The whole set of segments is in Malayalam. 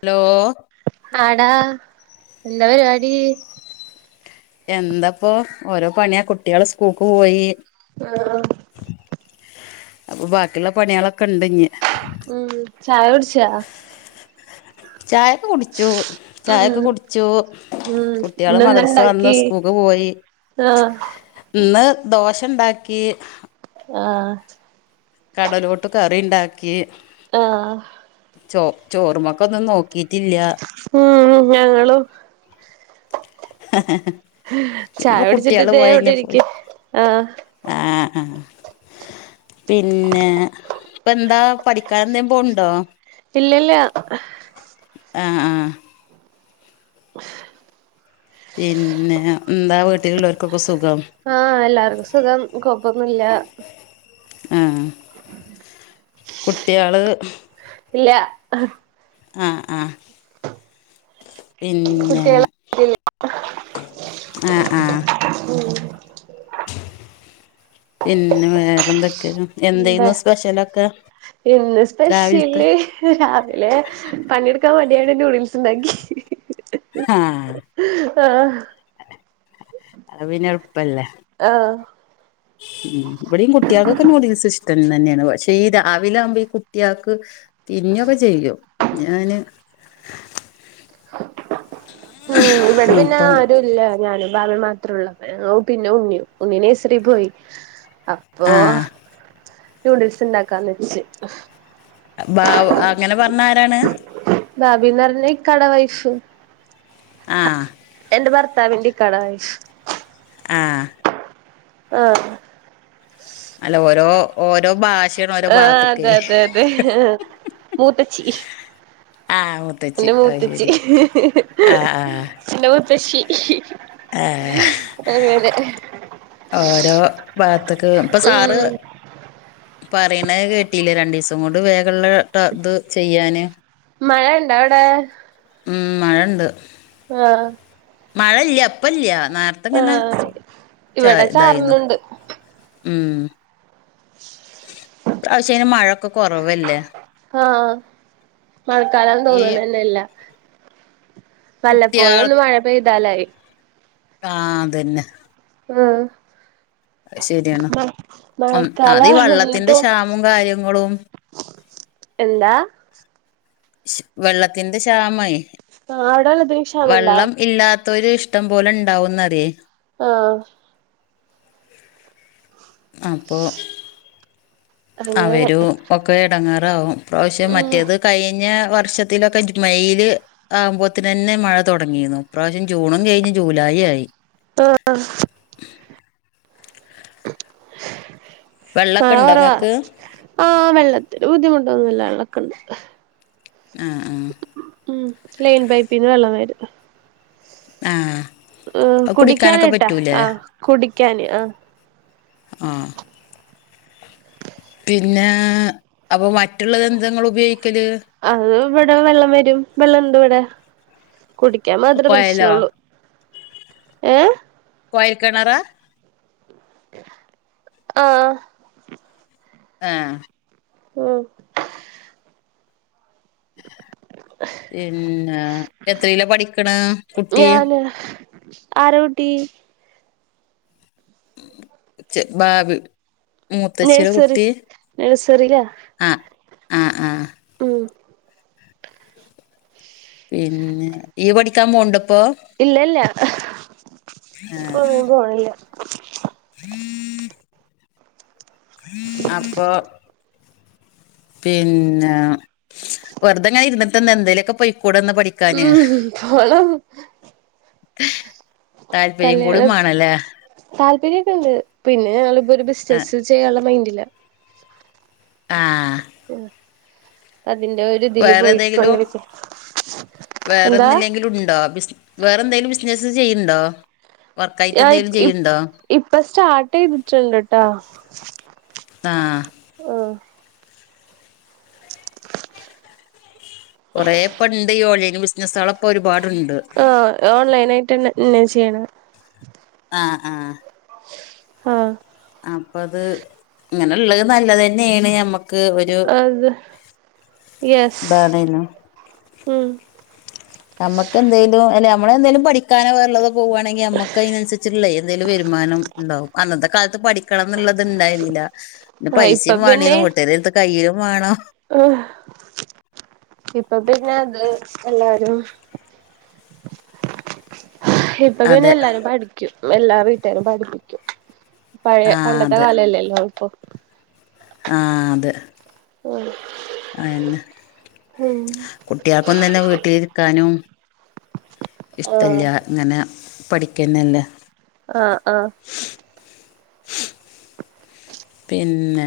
ഹലോ ആടാ എന്താ പരിപാടി എന്തപ്പോ ഓരോ പണിയാ കുട്ടികള് സ്കൂൾക്ക് പോയി ആഹ് അപ്പൊ ബാക്കിള്ള പണിയാളൊക്കണ്ട് ഇഞ് ഉം ചായുട്ച്ചാ ചയൊക്കെ കുടിച്ചു ചായൊക്കെ ഉം കുടിച്ചൂ ഉം കുട്ട്യാള് ഇന്നെന്താ മദർസ് വന്നു ഇണ്ടാക്കി സ്കൂക്ക് പോയി ആഹ് ആ ഇന്ന് ദോശണ്ടാക്കി ആഹ് കടലോട്ട് കറിണ്ടാക്കി ആഹ് ചോ ചോറ്മ്മക്കൊന്നും നോക്കിട്ടില്ല്യ ഉം ഉം ഞങ്ങളും പിന്നെപ്പോ ചായകുടിച്ചിട്ട് കുട്ടികള് തേ ഇവടെ പോയഴിഞ്ഞപ്പോ ഇരിക്കാ ആഹ് ആഹ് ആഹ് പിന്നെ ഇപ്പെന്താ പഠിക്കാൻ എന്തേം പോവുണ്ടോ ഇല്ല ല്ല്യ ആഹ് ആഹ് [inaudible] പിന്നെ ഇന്താ വീട്ടിലുള്ളോര്ക്കൊക്കെ സുഖം ആഹ് എല്ലാര്ക്കു സുഖം കൊയപ്പൊന്നുല്ല്യ ആഹ് [inaudible] കുട്ട്യാള് ഇല്ലാ ആഹ് ആഹ് പിന്നേ കുട്ടികള ആഹ് ആഹ് ഉം പിന്നെ വേറെന്തെക്കെ ഇന്താ ഇന്ന് രാവിൽത്തെ സ്പെഷ്യല് രാവിലെ പണിയെടുക്കാൻ മടിയായോണ്ട് നൂഡിൽസ് ഇണ്ടാക്കി ആ ആഹ് അത് പിന്നെ എളപ്പല്ലേ. ആഹ ഉം ഇവിടെയും കുട്ടികൾക്കെ നുഡിൽസ് ഇഷ്ടം തന്നെയാണ്. പക്ഷെ ഈ രാവിലെ ആകുമ്പോ ഈ കുട്ടികൾക്ക് തിന്നൊക്കെ ചെയ്യും ഞാന് ഉം ഇവിടെ പിന്നെ അപ്പം ആരുല്ല ഞാനും ബവയും മാ ത്രേ ഉള്ളു പിന്നെ ഉണ്ണി ഉണ്ണിനഴസരി പോയി അപ്പൊ ആ നൂഡിൽസ് ഉണ്ടാക്കാന്ന് വച്ച് ബാവ അങ്ങനെ പറഞ്ഞ ആരാണ്?. ഭാബീന്ന് പറഞ്ഞ ഇക്കാടെ വൈഫ്. ആഹ എൻ്റെ ഭർത്താവിൻ്റെ വ ഇക്കടെ വൈഫ്. ആഹ് ആഹ അല്ല ഓരോ ഓരോ ഭാഷയാണ് ഓരോ ആഹ് ഭാഗത്തക്കേ അതെ അതെ മൂത്തച്ചി. ആ് ഓ എന്റെ മൂത്തച്ചി, ആ എന്റെ മൂത്തച്ചി. ഏഹ് അങ്ങിനെ?. ഓരോ ഭാഗത്തക്ക് ഇപ്പൊ സാറ് ഉം പറയുന്നത് കെട്ടിയില്ലേ രണ്ടു ദിവസം കൊണ്ട് വേഗുള്ള ട്ട ഇത് ചെയ്യാന് മഴ ഇണ്ടോ അവിടെ ഉം മഴണ്ട്. ആഹ മഴ ഇല്ല ഇപ്പല്ല നേരത്തെങ്ങനെ ആഹ് ചേ ഇവിടെ ഇതായിരുന്നു. ചാറുന്നുണ്ട് ഉം പ്രാവശ്യത്തിന് മഴൊക്കെ കുറവല്ലേ?. ഓ മഴക്കാലാണ് ഈ തോന്നണന്നെ ഇല്ല. വല്ലപ്പോഴും കുട്ട്യാൾ ഒന്ന് മഴ പെയ്താലായി. ആ അതന്നെ ആഹ് അത് ശരിയാണ് മ ഉം അത് മഴക്കാലാ ഈ [unintelligible] വെള്ളത്തിന്റെ ട്ടോ. ക്ഷാമും കാര്യങ്ങളും എന്താ? വെള്ളത്തിന്റെ ക്ഷാമേ ആഹ് അവിടെള്ളതിന് ക്ഷാമണ്ടാ വെള്ളം ഇല്ലാത് ത്തൊരു ഇഷ്ടം പോലെ ഇണ്ടാവുന്നറിയേ ആഹ് അപ്പോ അങ്ങനെ അവര് ഒക്കെ ഇടങ്ങേറാവും. പ്രാവശ്യം ഉം മറ്റേത് കയിഞ്ഞ വർഷത്തിലൊക്കെ ജു മെയില് ആവുമ്പോത്തിനന്നെ മഴ തൊടങ്ങിരുന്നു. ഇപ്രാവശ്യം ജൂണും കഴിഞ്ഞ് ജൂലൈ ആയി. ആഹ് വെള്ളമൊക്കെ ഉണ്ടോ മഴകൊറവാ നിങ്ങൾക്ക് ആ വെള്ളത്തിന് ബുദ്ധിമുട്ടൊന്നുല്ല വെള്ളക്കിണ്ട്. ആഹ് ആഹ് ഉം ലൈൻ പൈപ്പിന്ന് വെള്ളം വരും. ആ ഏ അത് കുടിക്കാനൊക്കെ കുടിക്കാനായിട്ടാ പറ്റൂലേ ആഹ് കുടിക്കാന് ആഹ് ആഹ് പിന്നെ അപ്പോ മറ്റുള്ളത് എന്തെങ്ങളുപയോഗിക്കല് അത് ഇവിടെ വെള്ളം വരും. വെള്ളംണ്ട് ഇവിടെ കുടിക്കാൻ മാത്രേ കുഴലോ പ്രശ്നള്ളൂ. ഏഹ് കൊയൽ കിണറാ ആഹ് ആഹ് ആഹ് പിന്ന എത്രേയ്ലാ പഠിക്കണ കുട്ടി ആഹ് ആര്ടുട്ടി ചെ ബാവി മുത്തശ്ശിടെ നഴ്സറി കുട്ടി നഴ്സറിയിലാ ആ ആ ആഹ് ഉം പിന്നെ യ്യ് പഠിക്കാൻ പോണ്ടപ്പൊ ഇല്ലല്ല ഇപ്പൊ ഒന്നിനും പോണില്ല [unintelligible] അപ്പോ പിന്ന വെറ്തെങ്ങനെ ഇര്ന്ന [unintelligible] എന്തേലെക്ക പൊയിക്കൂടന്ന് പഠിക്കാൻ ഉം പോണം [unintelligible] താല്പര്യം കൂടി കല്യാണം മാണല്ലേ താല്പര്യൊക്കെണ്ട് പിന്നെ അള് പ്പ ഒരു ആഹ് ബിസ്നസ് ചെയ്യാള്ള മൈൻഡില ആഹ് അതിന്റെ ഒര് തിതില് വേറെ ഏതെങ്കിലും പൊയ്ക്കൊണ്ടിരിക്ക എന്താ ലുണ്ടോ ബിസ് വേറെന്തേലും ബിസ്നസ് ചെയ്യ്ണ്ടോ വർക്കായിട്ട് ആ എന്തെലും ഇപ് ഇപ് ചെയ്യ്ണ്ടോ ഇപ്പ സ്റ്റാർട്ടെയ്തിട്ടുണ്ടട്ടാ ആഹ് ആഹ് കൊറേ [unintelligible] ബിസ്നസ്സളൊക്കെ ഒരുപാടുണ്ട് ആ ഓൺലൈനായിട്ട്ന്നെ ന്നെ ചെയ്യ്ണെ ആഹ് ആഹ് ആഹ് അപ്പത് ഇങ്ങനെള്ളത് നല്ലതന്നെയാണ് ഞമ്മ അത് യെസ് ഇതാണേനും ഉം നമ്മക്കെന്തേലും എല്ലേ നമ്മടെ എന്തേലും പഠിക്കാനോ വേറൊള്ളത് പോവാണെങ്കി നമ്മുക്ക് അയിനനുസരിച്ചിള്ളേ എന്തേലും വരുമാനം ഇണ്ടാവും അന്നത്തെക്കാലത്ത് പഠി ക്കണംന്നുള്ളത് ഇണ്ടായിന്നില്ല പിന്നെ ആഹ് ഇപ്പൊ പൈസേം വേണ്ടിയത് വിട്ട്ക്കാരിടുത്ത് ക [unintelligible] വേണം ആഹ് ഇപ്പപ്പിന്നെ അത് എല്ലാരും ഇപ്പപ്പിന്നെ അതെ എല്ലാരും പഠിക്കും എല്ലാ വീട്ടുകാരും പഠിപ്പിക്കും പഴേയ ആ പണ്ടത്തെ അതെ കാലല്ലല്ലോ ഇപ്പോ ആഹ് അതെ ആഹ് അയെന്ന കുട്ടിയാൾക്കൊന്നന്നെ വീട്ടിലിരിക്കാനും ആഹ് ഇഷ്ടല്ല്യ ഇങ്ങനെ പഠിക്കന്നല്ലേ ആഹ് ആഹ് പിന്നെ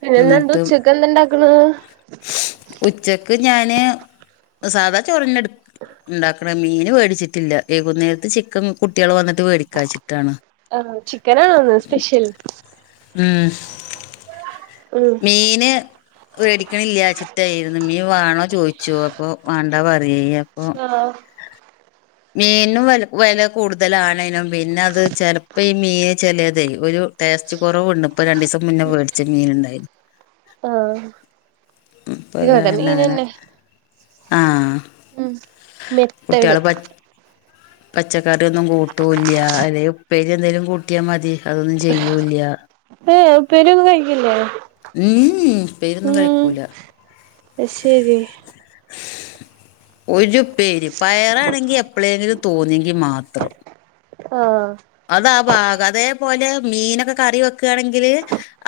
പിന്നെ ന്താ എന്നിട്ട് ഉച്ചക്ക് എന്ത്ണ്ടാക്കണ്? ഉച്ചക്ക് ഞാന് സാധാ ചോറന്നെടു ഇണ്ടാക്കണ് മീന് വേടിച്ചിട്ടില്ല വെകുന്നേരത്ത് ചിക്കൻ കുട്ടികള് വന്നിട്ട് വേടിക്കാ വച്ചിട്ടാണ് ആഹ് ചിക്കനണോ ഇന്ന് സ്പെഷ്യൽ ഉം ഉം മീന് വേടിക്കണില്ലച്ചിട്ടാരുന്നു മീ വാണോ ചോയിച്ചു അപ്പോ വേണ്ട പറയെ അപ്പോ ആഹ് മീനും വെ വെല കൂടുതലാണേനും പിന്നെ അത് ചെലപ്പോ ഈ മീൻ ചെലതേ ഒരു ടേസ്റ്റ് കൊറവോണ്ട് ഇപ്പോ രണ്ടിസം മുന്നേ വേടിച്ച മീനുണ്ടായി [inaudible] ആഹ് ഇപ്പൊ ഇവടെ കാരണം അങ്ങനെ മീനന്നെ ആഹ് ഉം മെത്തള് പച്ചക്കറിയൊന്നും കൂട്ടൂല്ല അതെ ഉപ്പേരി എന്തേലും കൂട്ട ട്ടിയ മതി അതൊന്നും ചെയ്യൂല്ല്യ ഏഹ് ഉപ്പേരിയൊന്നും കഴിക്കില്ലേ ഉം ഉപ്പേരിയൊന്നും ഉം കഴിക്കൂല ആ ശെരി ഒരുപ്പേരി പയറാണെങ്കി എപ്പളെങ്കിലും തോന്നിയെങ്കി മാത്രം ആഹ് അതാ ഭാഗം അതേപോലെ മീനൊക്കെ കറി വെക്കണെങ്കില്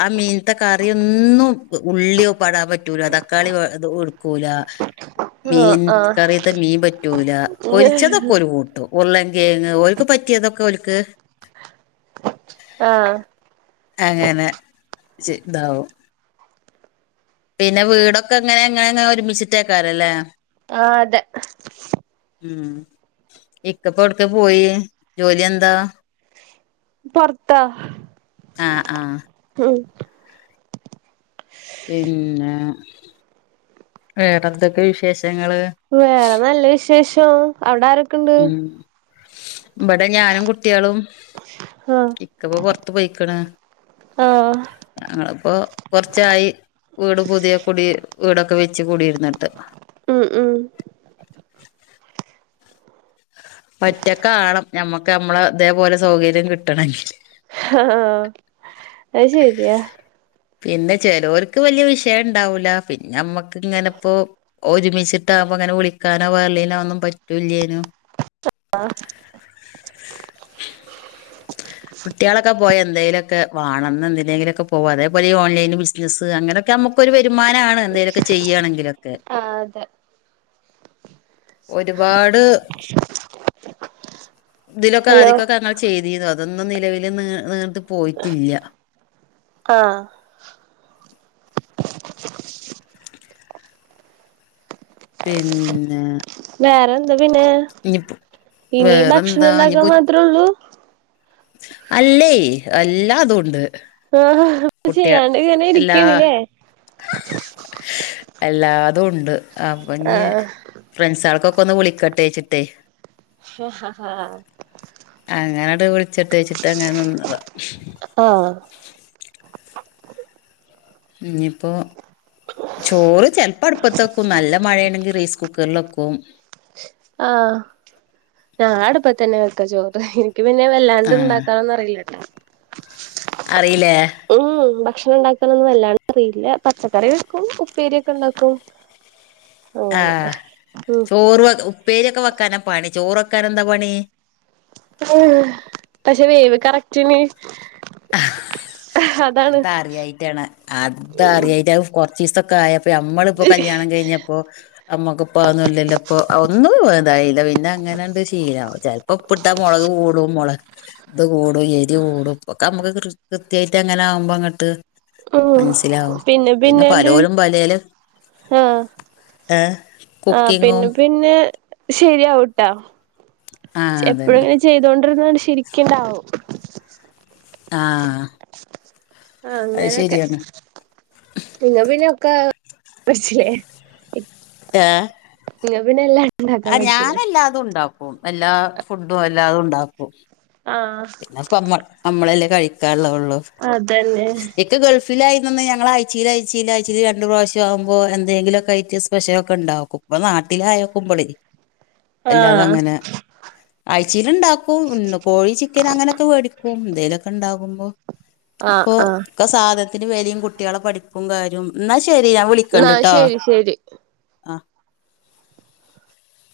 ആ മീനത്തെ കറിയൊന്നും ഉള്ളിയോ പാടൻ പറ്റൂല തക്കാളി ഒടുക്കൂല ആ [inaudible] മീൻ കറിയത്തെ മീൻ പറ്റൂല പൊരിച്ചതൊക്കെ ഓരു കൂട്ടും ഉരുള്ളൻ കെയങ്ങ് ഓല്ക്ക് പറ്റിയതൊക്കെ ഓല്ക്ക് ആഹ് അങ്ങനെ ഇതാവും പിന്നെ വീടൊക്കെ അങ്ങനെ ഇങ്ങനെ ഒരുമിച്ചിട്ടേക്കാറല്ലേ ആഹ് അതെ ഉം ഇക്കപ്പോവിടക്കാ പോയി ജോലി എന്താ? പൊറത്താ ആഹ് ആഹ് ഉം പിന്നെ വേറെന്തൊക്കെ വിശേഷങ്ങള് വേറെ നല്ല വി ശേഷം അവടര ഉം ഇവടെ ഞാനും കുട്ട്യളും ആഹ് ഇക്കപ്പോ പുൊർത്ത് പോയിക്ക്ണ്. ആഹ് ഞങ്ങള്പ്പോ കുറച്ചായി വീട് പുതിയ കുൂടി വീടൊക്കെ വെച്ച് കൂടിയിരുന്നിട്ട്. ം ം ഒറ്റക്കാകണം ഞമ്മക്ക് ഞമ്മള തേപോലെ സൗകര്യം കിട്ടണെങ്കില്. ഹ ഹ ഹാ അത് ശര്യാ. പിന്നെ ചിലൊൽക്ക് വല്ല്യ വിഷയംണ്ടാവൂലാ പിന്നെ ഞമ്മക്ക് ങ്ങനെപ്പോ ഒരുമിച്ചിട്ടാവുപോമ്പൊ ങ്ങനെ വിളിക്കാനോ വേർള്ളീനൊന്നും പറ്റൂല്ലേനും. അഹ് കുട്ടികളൊക്കെ പോയ എന്തെലൊക്കെ വാണം ന്ന എ ന്തിനേങ്കിലൊക്കെ അതേപോലെ ഈ ഓൺലൈൻ ബിസിനസ് അങ്ങനൊ നമുക്കൊരു വെരുമാനാണ് എന്തേലൊക്കെ ചെയ്യാണെങ്കിലൊക്കെ. ആഹ് അതെ. ഒരുപാട് തിലൊക്കെ ഹലോ ആദിക്കൊക്കെ ങ്ങൾ ചെയ്തീന്നു അതൊന്നും നിലവില് നി നീർ പോയിറ്റില്ല. ആഹ് പിന്നെ വേറെ എന്താ പിന്നെ ഇനിപ്പോ ഇനി വേറെന്താ ഭക്ഷണണ്ടാക്കാ ഇനിപ്പോ മാത്രോള്ളു. അല്ലേയ് അല്ലാതൂണ്ട്. ആഹ്ഹ [unintelligible] ചെയ്യാണ്ട് ങ്ങനെ ഇരിക്കണ്ല്ലേ? [unintelligible] എല്ലാതൂണ്ട് അപ്പൊ ഞി ആഹ് ഫ്രണ്ട്സോൾക്കൊക്കൊന്ന് വിളിക്കട്ടെച്ച്ട്ടേയ്. ഹ് ഹ ഹാ അങ്ങനെട് വ്ള്ച്ചട്ടെച്ചിട്ട് അങ്ങനെ ന്ന്ന്നു. ആഹ്. ഞിപ്പോ ചോറ് ചെൽപ്പോ അടുപ്പത്ത്ക്കും നല്ല മഴേണെങ്കി റൈസ് കുക്കറിലെക്കും. ആഹ് ഞാ അട്പ്പതന്നെ വെക്ക ചോറ് ഹ്. ക്ക് പിന്നെ ആ വല്ലാണ്ട് ണ്ടാക്കാനൊന്നു അറീല്ലട്ടോ. അറീല്ലേ? ഉം ഭക്ഷണണ്ടാക്കാനൊന്നും വല്ലാണ്ടറിയില്ല പച്ചക്കറി വെക്കും ഉപ്പേര്യൊക്കണ്ടാക്കും. [inaudible] ആഹ് ചോറ് വ ഉപ്പേര്യൊക്കെ വെക്കാനാ പണി ചോറ് വെക്കാനന്താ പണീ. അ് പക്ഷെ വേവ് കറക്റ്റ്ന്. അ്ഹ് അതറിയായിറ്റാണ് അത് അറിയായിറ്റ് കൊർച്ചീസൊക്കാ യ പ്പ ഞമ്മള്പ്പൊ കല്യാണം കയിഞ്ഞപ്പോ ഞമ്മക്ക്പ്പൊ അന്നോല്ലല്ലൊ പ്പൊ ഒന്നും ഇതായില്ല പിന്നെ അങ്ങനെണ്ട് ശീലാകും ചെ പ്പൊ പ്പ്ട്ട മൊളക് കൂടും മൊളെ ത് കൂടും എരി കൂടും. ഇപ്പൊക്കെ ഞമ്മക്ക് കൃ കൃത്യാ യിറ്റങ്ങനെ ആകുമ്പങ്ങ്ട്ട് ഓഹ് പിന്നെ പിന്നെങ്ട്ട് പലോരും പലേല് ആഹ് ഏഹ് ആഹ് കുക്കിങ്ങും പിന്നെ പിന്നെ ശരിയാവുട്ടാ ആഹ് അതന്നെ എപ്പോഴുങ്ങനെ ചെയ്തൊണ്ടിരുന്നാണ്ട് ശരിക്ക്ണ്ടാവും. ആഹ് അത് അങ്ങനൊക്കെ ശരിയാണ് നിങ്ങ പിന്നൊക്ക പഠ്ച്ച്ലെ ഏ ങ്ങ പിന്നെ എല്ലാ ആ ഞാനെല്ലാതുണ്ടാക്കും എല്ലാ ഫുഡും എല്ലാതുണ്ടാക്കും. ആഹ്. പിന്നെപ്പൊ നമ്മ നമ്മളല്ലേ കഴിക്കാള്ളതൊള്ളു. അതന്നെ. ഇക്ക ഗൾഫിലായീനന്ന് ഞങ്ങളാ യ്ച്ചീലായ്ചീലായ്ചീല് രണ്ട് പ്രാവശ്യം ആകുമ്പോ എന്തെങ്കിലൊക്കേയിറ്റ് സ്പെഷലൊക്കണ്ടാക്കും. ഇപ്പൊ നാട്ടിലായോക്കുമ്പള് അല്ലാതെ ആഹ് അങ്ങനെ ആഴ്ചയില് ഇണ്ടാക്കും പികോഴി ചി ക്കന് അങ്ങനൊക്കെ മേടിക്കും എന്തേലൊക്കെ ഉണ്ടാകുമ്പോ ആഹ് ഇപ്പൊ ആഹ് ഒക്കെ സാധനത്തിന് വേലിം കുട്യാളെ പഠിപ്പും കാര്യും ന്നാ ശെരി ഞാൻ ന്നാ വിളിക്കണ്ട് ട്ടോ ശരി ശരി ആ